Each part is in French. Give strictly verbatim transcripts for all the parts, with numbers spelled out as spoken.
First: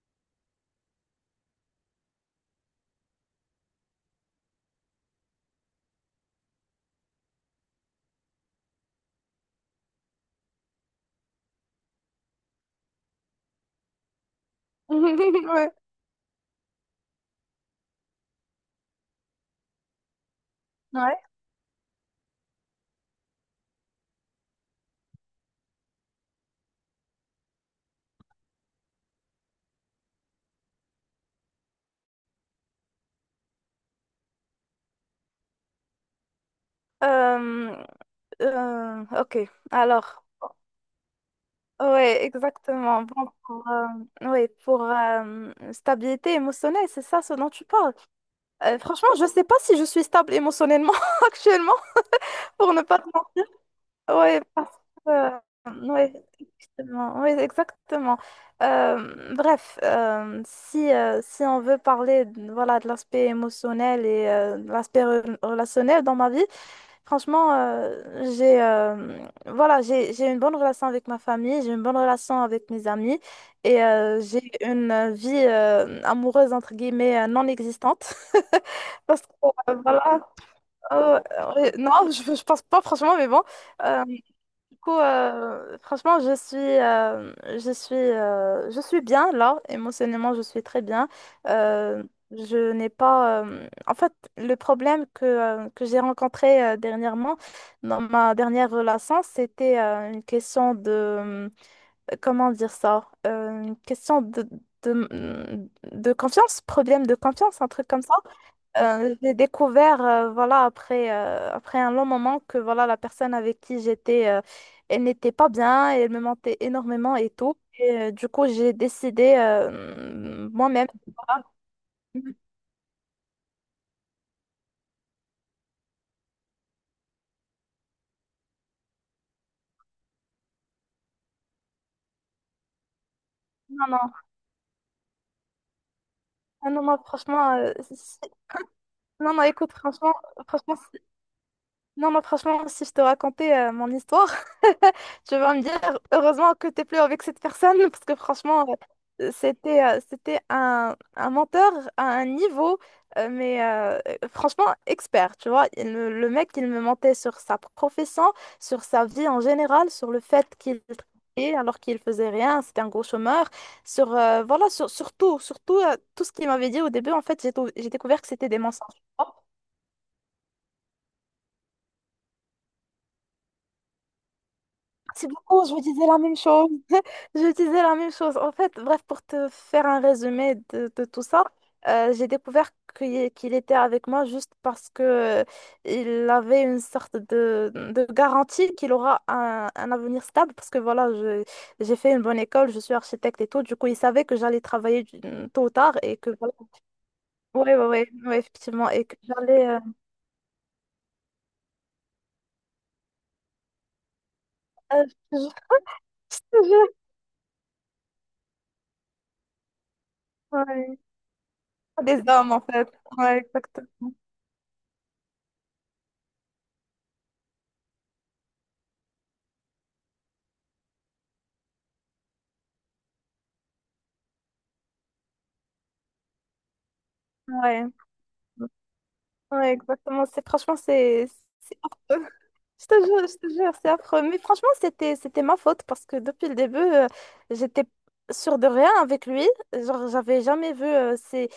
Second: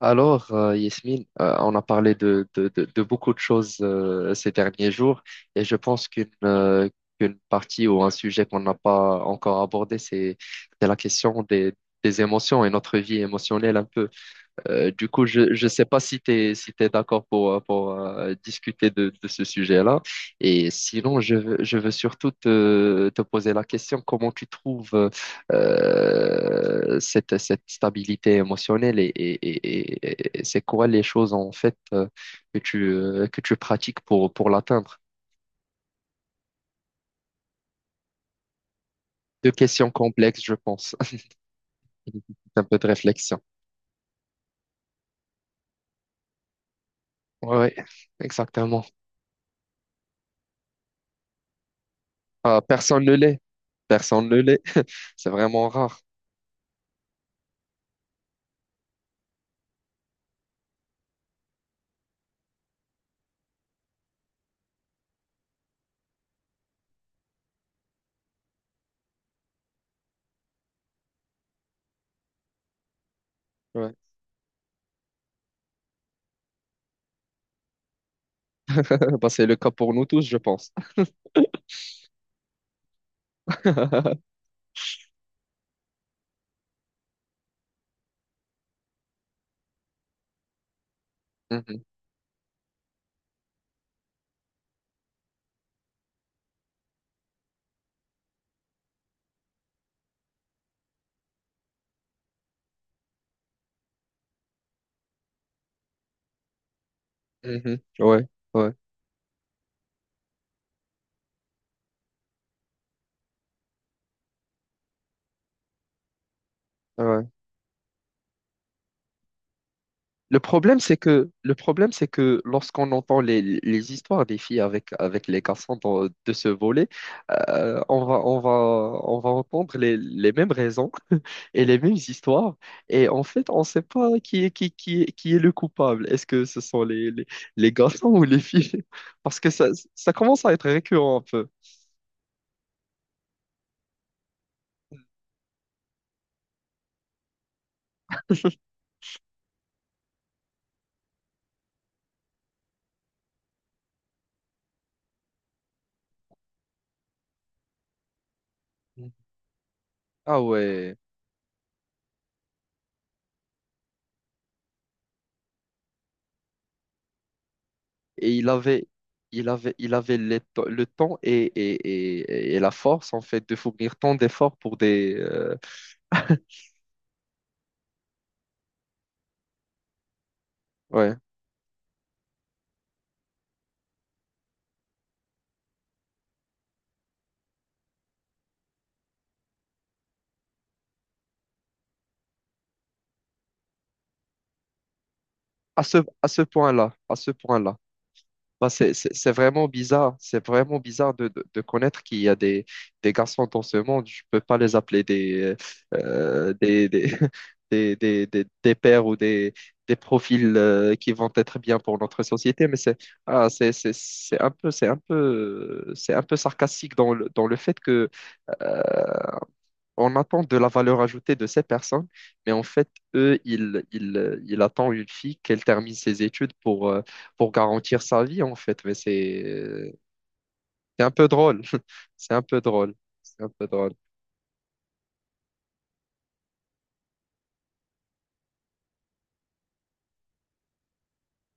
Alors, euh, Yasmine, euh, on a parlé de, de, de, de beaucoup de choses euh, ces derniers jours et je pense qu'une euh, qu'une partie ou un sujet qu'on n'a pas encore abordé, c'est c'est la question des, des émotions et notre vie émotionnelle un peu. Euh, du coup, je ne Ouais, sais pas si tu es, si t'es d'accord pour, euh, pour euh, discuter de, de ce sujet-là. Et ouais. sinon, je, veux- je veux surtout te, te poser la question, comment tu trouves euh, cette, cette stabilité émotionnelle et, et, et, et- et c'est quoi les choses en fait euh, que tu, euh, que tu pratiques pour, pour l'atteindre? Euh, euh, ok. Deux questions Alors, complexes, je pense. ouais, Un peu de exactement. Bon, réflexion. pour, euh, ouais, pour euh, stabilité émotionnelle, c'est ça ce dont tu Oui, parles. Euh, exactement. Franchement, je sais pas si je suis stable émotionnellement actuellement, Ah, pour ne pas personne te ne l'est. mentir. Personne ne Ouais, l'est. parce que, C'est euh, vraiment rare. ouais, exactement. Ouais, exactement. Euh, bref, euh, si, euh, si on veut parler, voilà, de l'aspect émotionnel et euh, de l'aspect re- relationnel dans ma vie. Franchement, euh, j'ai euh, voilà, j'ai, j'ai une bonne relation avec ma famille, j'ai une bonne relation avec mes amis et Ouais. euh, j'ai une euh, vie euh, amoureuse entre guillemets euh, non existante Eh parce que ben, c'est le cas euh, pour nous voilà tous, je pense. euh, ouais, non je, je pense pas franchement mais bon euh, du coup, euh, franchement, je suis, euh, je suis, euh, je suis bien là, émotionnellement, je suis très bien. Mhm, Euh, je n'ai pas. Euh, en fait, le problème que, euh, que j'ai rencontré euh, dernièrement dans ma dernière relation, c'était euh, une question de. euh, Comment dire ça? Euh, une question de, de, de confiance, problème de confiance, un mhm. truc comme ça. Ouais, ouais, Euh, j'ai découvert, euh, voilà, après, euh, après un long moment que voilà, la personne avec qui j'étais, euh, elle n'était pas bien, elle me mentait énormément ouais. et tout. Et euh, du coup, j'ai décidé Le euh, problème, moi-même. c'est que Voilà. le problème, c'est Non, que lorsqu'on entend les, les histoires des filles avec, avec les garçons dans- de ce volet, euh, on va, on va, on va entendre les, les mêmes raisons et les mêmes histoires. Et en fait, on ne sait non. pas qui est, qui, qui, est- qui est le coupable. Est-ce que ce Ah, sont non, non, les, les, franchement, les euh, garçons ou c'est- les filles? non, Parce non, que ça, écoute, ça franchement, commence à être franchement, récurrent un peu. non, moi, franchement, si je te racontais euh, mon histoire, tu vas me dire heureusement que t'es plus avec cette personne, parce que franchement, euh, c'était euh, c'était un, un menteur à un niveau, euh, mais euh, euh, franchement, expert, tu vois. Il me- le mec, il me mentait sur sa profession, sur sa vie en général, sur le Ah fait qu'il ouais. travaillait alors qu'il faisait rien, c'était un gros chômeur, sur, euh, voilà, sur, sur tout, sur tout, euh, tout ce qu'il m'avait dit au début, en fait, j'ai, tou- j'ai découvert que Et il c'était des avait, mensonges. il avait, il avait les to- le temps et, et, et, et la force, en fait, de fournir tant d'efforts pour des... C'est euh, beaucoup, je vous disais la même chose. Je disais la même chose. En fait, bref, pour te faire un résumé de, de ouais, tout ça, euh, j'ai découvert qu'il qu'il était avec moi juste parce que euh, il avait une sorte de, de garantie qu'il aura un, un avenir stable. Parce que voilà, je- j'ai fait une bonne école, je suis architecte et tout. Du coup, il savait que j'allais travailler du- tôt ou à tard ce, et à que ce voilà. point-là, à ce Oui, point-là. oui, oui, Bah, effectivement. c'est Et c'est- que c'est j'allais. vraiment euh, bizarre. C'est vraiment bizarre de, de, de connaître qu'il y a des, des garçons dans ce monde. Je peux pas les appeler euh, des, euh, je- des, je- des, des, des, des, des pères ou des, des profils euh, ouais. qui vont être bien pour notre Des hommes, en société. Mais fait. c'est Ouais, ah, c'est c'est- exactement. c'est un peu, c'est un peu, c'est un peu sarcastique dans le, dans le fait que euh, on attend de la valeur ajoutée de ces personnes, mais en fait, eux, ils, ils, euh, ils attendent une fille qu'elle termine ses études pour, euh, pour Ouais. garantir sa vie, en fait. Mais c'est Ouais, euh, exactement. C'est franchement, c'est un c'est peu drôle. c'est affreux. C'est un peu Je drôle. te jure, je C'est un te peu jure, c'est drôle. affreux. Mais franchement, c'était c'était ma faute parce que depuis le début, euh, j'étais sûre de rien avec lui. Genre, j'avais jamais vu euh, ces,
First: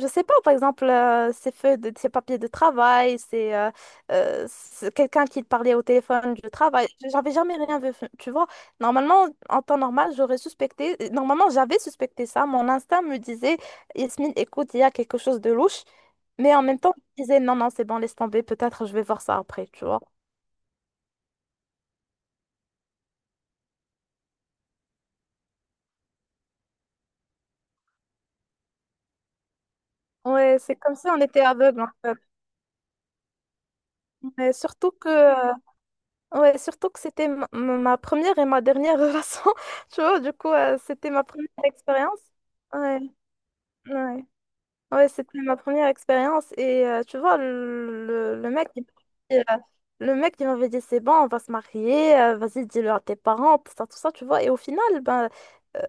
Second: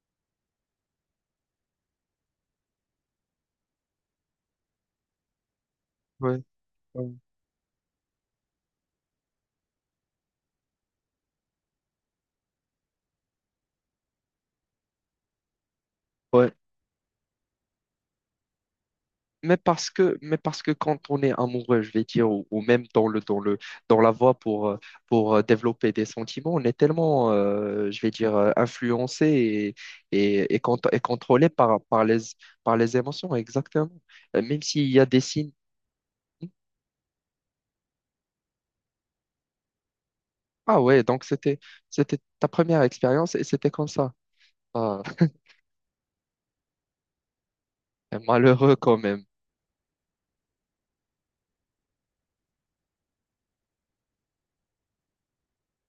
je sais pas, par exemple, euh, ces feuilles de, ces papiers de travail, c'est euh, euh, c'est quelqu'un qui parlait au téléphone Ouais, du travail. ouais. J'avais jamais rien vu, tu vois. Normalement, en temps normal, j'aurais suspecté. Normalement, j'avais suspecté ça. Mon instinct me disait, Yasmine, écoute, il y a quelque chose de louche. Ouais. Mais en même temps, je disais, non, non, c'est bon, laisse tomber, peut-être je vais voir ça Mais après, tu parce vois. que, mais parce que quand on est amoureux, je vais dire, ou, ou même dans le, dans le, dans la voie pour, euh, pour euh, développer des sentiments, on est tellement, euh, je vais dire, euh, influencé et, et, et, Ouais, c'est cont- comme et si on était contrôlé aveugle, par, en par les, fait. par les émotions, exactement. Euh, Mais Même s'il surtout y a que, des signes. euh, ouais, surtout que c'était ma, ma première et ma dernière relation, tu vois, du coup, euh, Ah ouais, c'était ma donc première c'était, c'était expérience. ta première Ouais, expérience et c'était comme ça. ouais. Ah, Ouais, c'était ma première expérience et euh, tu vois, le, le- le mec, malheureux il quand même. m'avait dit, euh, le mec, il m'avait dit, c'est bon, on va se marier, euh, vas-y, dis-le à tes parents, tout ça, tout ça, tu vois. Et au final, ben, euh,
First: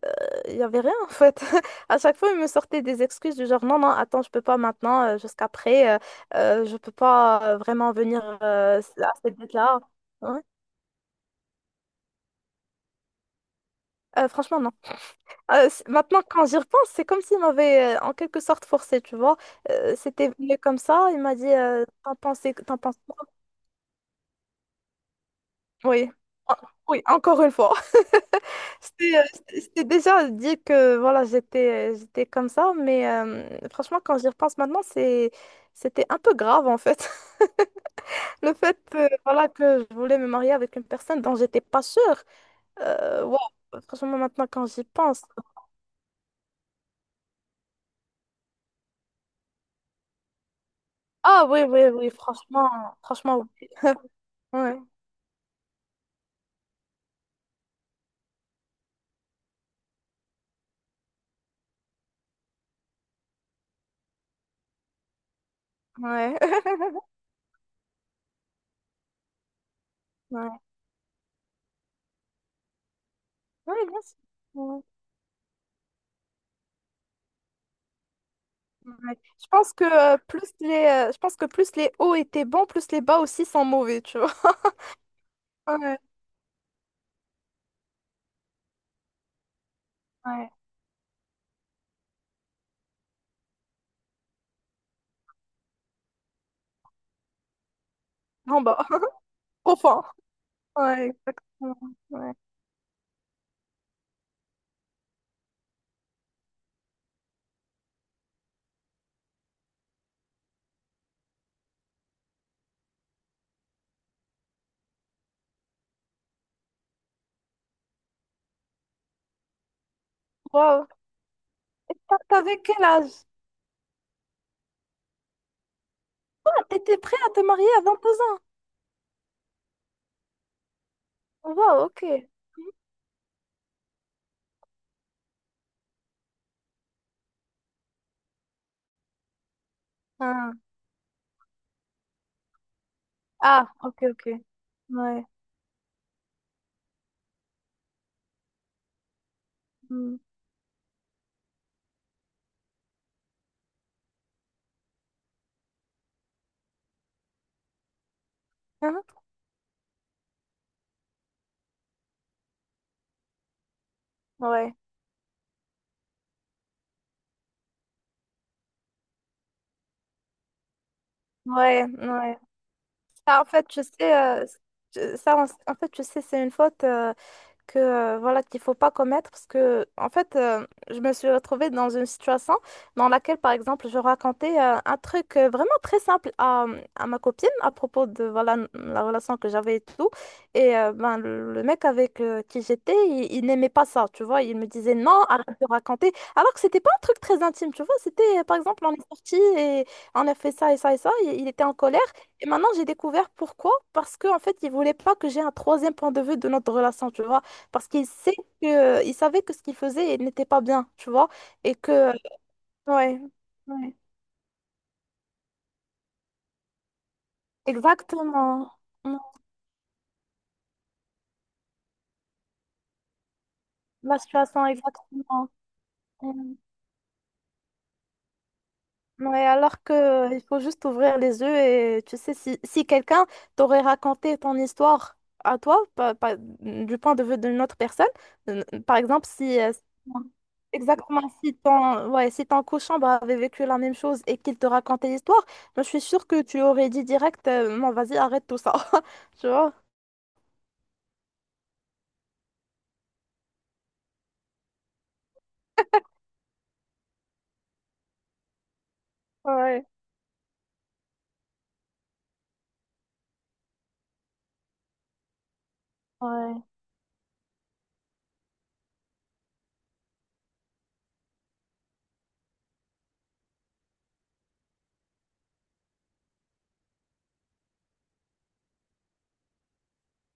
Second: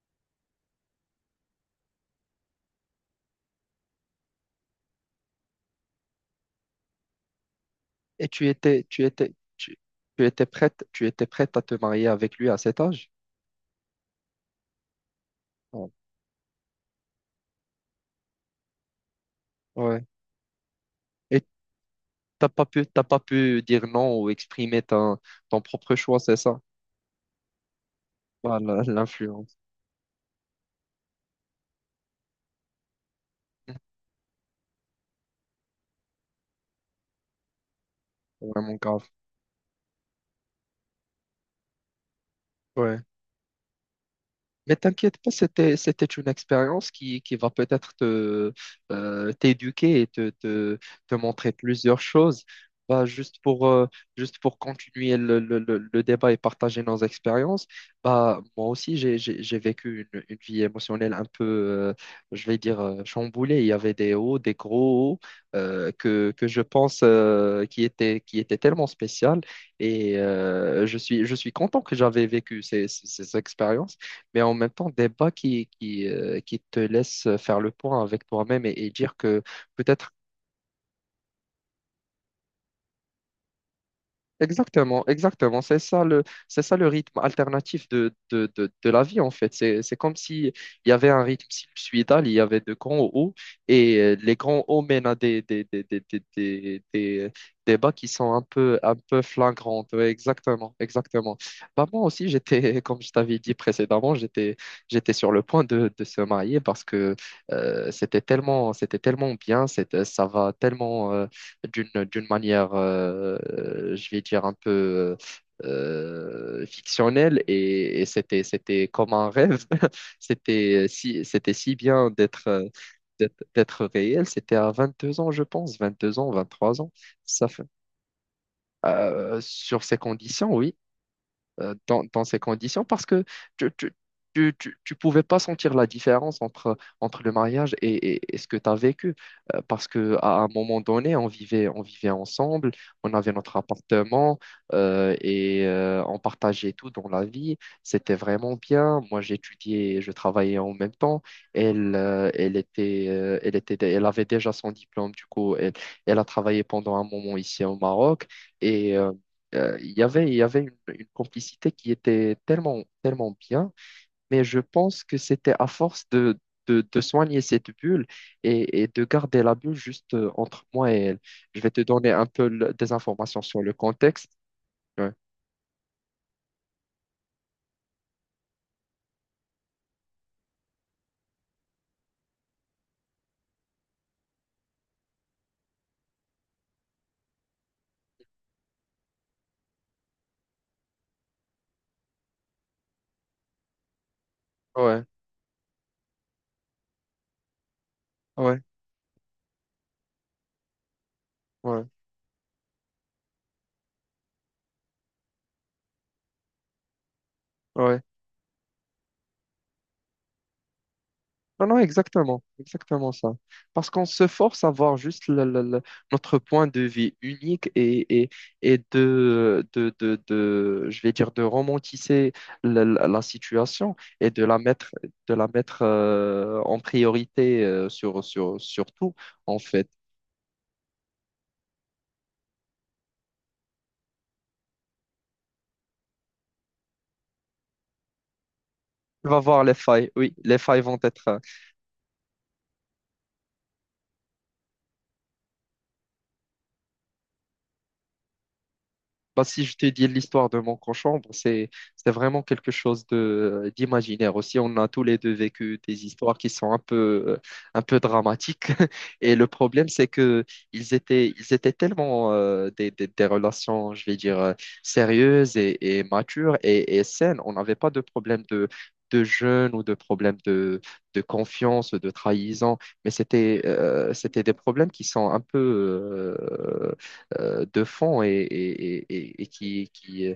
il n'y avait rien en fait. À chaque fois, il me sortait des excuses du genre, non, non, attends, je peux pas maintenant, euh, jusqu'après, euh, euh, je peux pas euh, vraiment venir Et tu euh, étais, tu à étais, cette tu, date-là. tu Ouais. étais prête, tu étais prête à te marier avec lui à cet âge? Euh, franchement, non. Euh, c'est- Ouais. Maintenant, quand j'y repense, c'est comme s'il m'avait euh, en quelque sorte forcé, tu vois. Euh, Ouais. C'était venu comme ça, il m'a Et dit euh, T'en T'as pensais, pas t'en pu, penses t'as quoi? pas pu dire non ou exprimer ton, ton propre Oui. choix, c'est En- ça? oui, encore une fois. Voilà, C'était euh, l'influence. C'était- c'était déjà dit que voilà, j'étais euh, j'étais comme ça, mais euh, franchement, quand j'y repense maintenant, c'est c'était un peu grave en fait. Le Vraiment fait euh, grave. voilà, que je voulais me marier avec une personne dont j'étais pas sûre. Ouais. Euh, ouais, franchement, maintenant, quand Mais j'y t'inquiète pense. pas, c'était, c'était une expérience qui, qui va peut-être te, euh, t'éduquer et te, te, te Ah montrer oui, oui, plusieurs oui, choses. franchement, Bah, juste franchement, pour, euh, juste pour oui. continuer le, le, le- le débat et partager nos expériences, bah, moi aussi, j'ai, j'ai, j'ai vécu une, une vie émotionnelle un peu, euh, je vais dire, euh, chamboulée. Il y avait des hauts, des gros hauts, euh, que, que je Ouais, pense euh, qui étaient, qui étaient tellement spéciales. Et ouais. Euh, je suis, je suis content que j'avais vécu ces, ces ces Oui, expériences bien sûr. mais en même Ouais. temps, des bas qui, qui, euh, qui te laissent faire le point avec toi-même et, et dire Ouais. que Je pense que peut-être euh, plus les, euh, je pense que plus les hauts étaient bons, plus les bas aussi sont mauvais, tu vois. exactement, exactement. C'est Ouais, ça le, c'est ça le rythme alternatif de, de, de, de la vie, en fait. C'est, c'est comme ouais. si il y avait un rythme sinusoïdal, il y avait de grands hauts, et euh, les grands hauts mènent à des, des, des, des, des, des, des- des bas qui sont un En bas, peu, un peu au flagrantes. fond. Ouais, exactement, Ouais, exactement. exactement. Bah, moi aussi, Ouais. j'étais, comme je t'avais dit précédemment, j'étais, j'étais sur le point de, de se marier parce que euh, c'était tellement, c'était tellement bien, c'était, ça va tellement. Euh, d'une d'une manière, euh, je vais dire, un peu euh, fictionnelle et, et c'était, c'était comme un rêve. C'était Wow. si, c'était si Et bien t'a- d'être T'avais euh, quel âge? d'être d'être réel. C'était à vingt-deux ans, je pense, vingt-deux ans, vingt Ah, trois ans. t'étais prêt à te Ça fait, marier à vingt deux ans. euh, sur ces conditions, oui euh, Wow, dans, dans ok. ces conditions parce que tu, tu, tu, tu- tu pouvais pas sentir la différence entre, entre le mariage et, et- et ce que tu as vécu. Euh, parce que à un Ah, moment donné, on vivait, on vivait ensemble, on avait notre ah, ok, ok. appartement euh, Ouais. et euh, on partageait tout dans la vie. C'était vraiment bien. Moi, j'étudiais, je Hmm. travaillais en même temps. Elle, euh, elle était, euh, elle était, elle avait déjà son diplôme, du coup, elle, elle a travaillé pendant un moment ici au Maroc et Hein? euh, euh, il y avait, il y avait une, une complicité qui était tellement, tellement bien, mais je Ouais, pense que c'était à force de, de, de soigner cette bulle et, et de garder la bulle juste euh, entre moi et elle. Je vais te ouais, donner un ouais. peu le- des Ça, informations en sur fait, le je sais, contexte. euh, Ouais, je- ça, en en fait, je sais, c'est une faute, euh, que euh, voilà qu'il faut pas commettre parce que en fait euh, je me suis retrouvée dans une situation dans laquelle par exemple je racontais euh, un truc euh, vraiment très simple à, à ma copine à propos de voilà n- la relation que j'avais et tout. Et euh, ben le le mec avec euh, qui j'étais, il, il n'aimait pas ça, tu vois. Il me disait ouais, non, arrête de raconter, alors que c'était pas un truc très intime, tu vois. C'était euh, par ouais, exemple, on est sorti et on a fait ça et ça et ça, et il était en ouais. colère. Et maintenant j'ai découvert pourquoi, parce que en fait il voulait pas que j'ai un troisième point de vue de notre relation, tu vois, parce Ouais. qu'il sait que, il savait que ce qu'il faisait n'était pas bien, tu vois. Non, Et non, que, exactement, exactement ouais, ça. Parce ouais. qu'on se force à voir juste le- le- le- notre point de vue unique et, et, Exactement. et Non. de, de, de, de- je vais dire, de romantiser la, la- la situation La et de la situation, mettre, de la exactement. mettre euh, en priorité euh, sur, sur, sur tout, Ouais, en alors fait. que euh, il faut juste ouvrir les yeux, et tu sais, si, si quelqu'un t'aurait raconté ton histoire à toi, pa- pa- du point de vue d'une autre personne, euh, par exemple, Tu vas si voir euh, les failles, oui, les failles vont exactement, être, si ton, ouais, si ton cochambre avait vécu la même chose et qu'il te racontait l'histoire, moi, je suis sûre que tu aurais dit direct, euh, non, vas-y, arrête tout ça. bah, Tu si vois? je te dis l'histoire de mon conchambre c'est c'est vraiment quelque chose de d'imaginaire aussi. On a tous les deux vécu des histoires qui sont un peu euh, un peu dramatiques. Et le Ouais. problème, c'est que ils étaient ils étaient tellement euh, des, des, des relations, je vais dire, euh, sérieuses et, et matures Ouais. et, et saines. On n'avait pas de problème de de jeûne ou de problème de, de confiance, de trahison, mais c'était euh, c'était des problèmes qui sont un peu euh, euh, de fond et, et- et- et et qui, qui, euh,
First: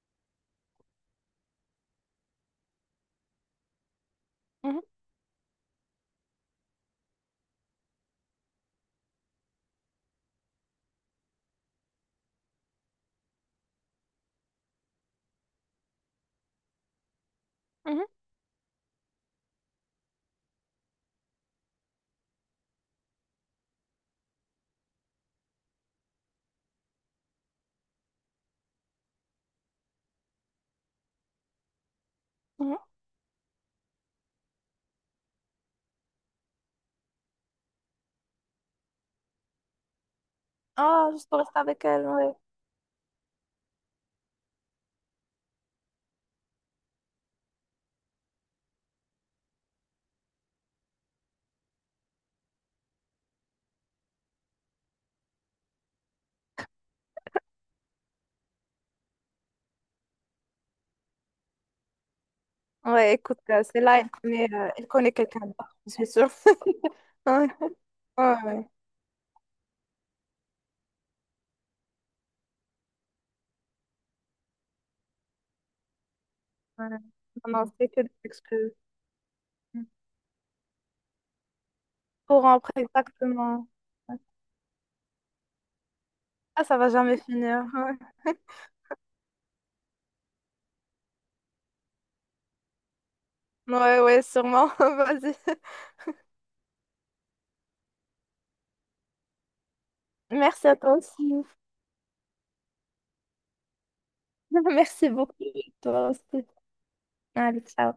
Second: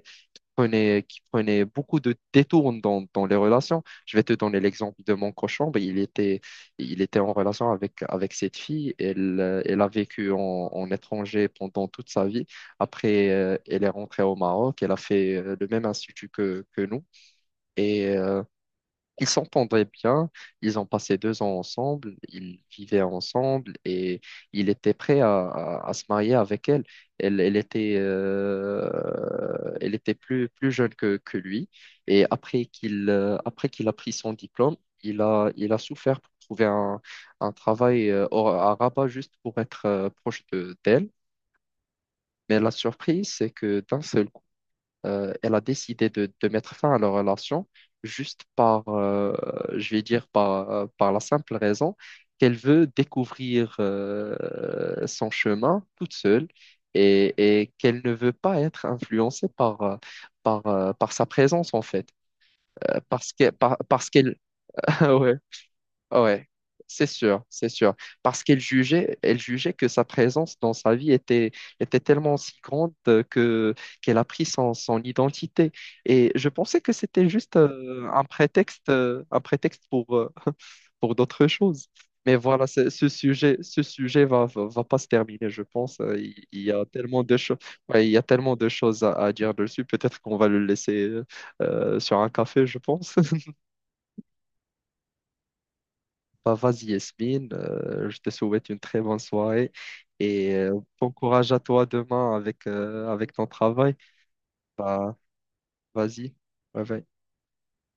prenait, qui prenait beaucoup de détours dans, dans les relations. Je vais te donner Mhm, l'exemple de mon cochon. Ben, il était, il était en relation avec, avec cette fille. Elle, euh, elle a vécu en, en étranger pendant toute sa vie. Après, euh, elle est rentrée au Maroc. Elle a fait euh, le même institut que, que nous. mhm, Et euh, Ils s'entendaient bien, ils ont passé deux ans ensemble, ils vivaient ensemble et il était prêt à, à- à se marier avec elle. Elle, elle était, euh, elle était plus, plus jeune que, que lui et après mhm. qu'il euh, après qu'il a pris son diplôme, il a, il a souffert pour trouver un, un travail euh, au- à Rabat juste pour être euh, proche de, d'elle. Ah, juste pour rester avec elle, ouais. Mais la surprise, c'est que d'un seul euh, elle a décidé de, de mettre fin à leur relation juste par, euh, je vais dire, par, euh, par la simple raison qu'elle veut découvrir euh, son chemin toute seule et, et qu'elle ne veut pas être influencée par, euh, par, euh, par sa présence, en fait. Euh, Ouais, parce écoute, que, euh, par- c'est là, Parce elle qu'elle... connaît, euh, elle connaît Ouais. quelqu'un d'autre, je suis sûre. Ouais, c'est sûr, Ouais. c'est sûr. Ouais, Parce qu'elle ouais. jugeait, elle jugeait que sa présence dans sa vie était, était tellement si grande euh, que qu'elle a pris son, son identité. Et je pensais que Voilà. c'était juste Non, non, c'est que euh, des un excuses. prétexte, euh, un prétexte Mm. pour, euh, pour d'autres choses. Mais Pour voilà, rentrer, c'est- ce sujet, exactement. ce sujet va, va, va pas se terminer, je pense. Euh, Il, il Ah, y ça a va jamais tellement de choses, finir. Ouais, il y a tellement de choses à, à dire dessus. Peut-être qu'on va le laisser euh, sur un café, je pense. ouais, ouais, sûrement. Vas-y. Bah, vas-y Yasmine, Euh, je te souhaite une très bonne soirée et Merci à euh, toi bon aussi. courage à toi demain avec, euh, avec ton travail. Merci Bah, beaucoup. Toi vas-y, aussi. bye bye. Allez, ciao.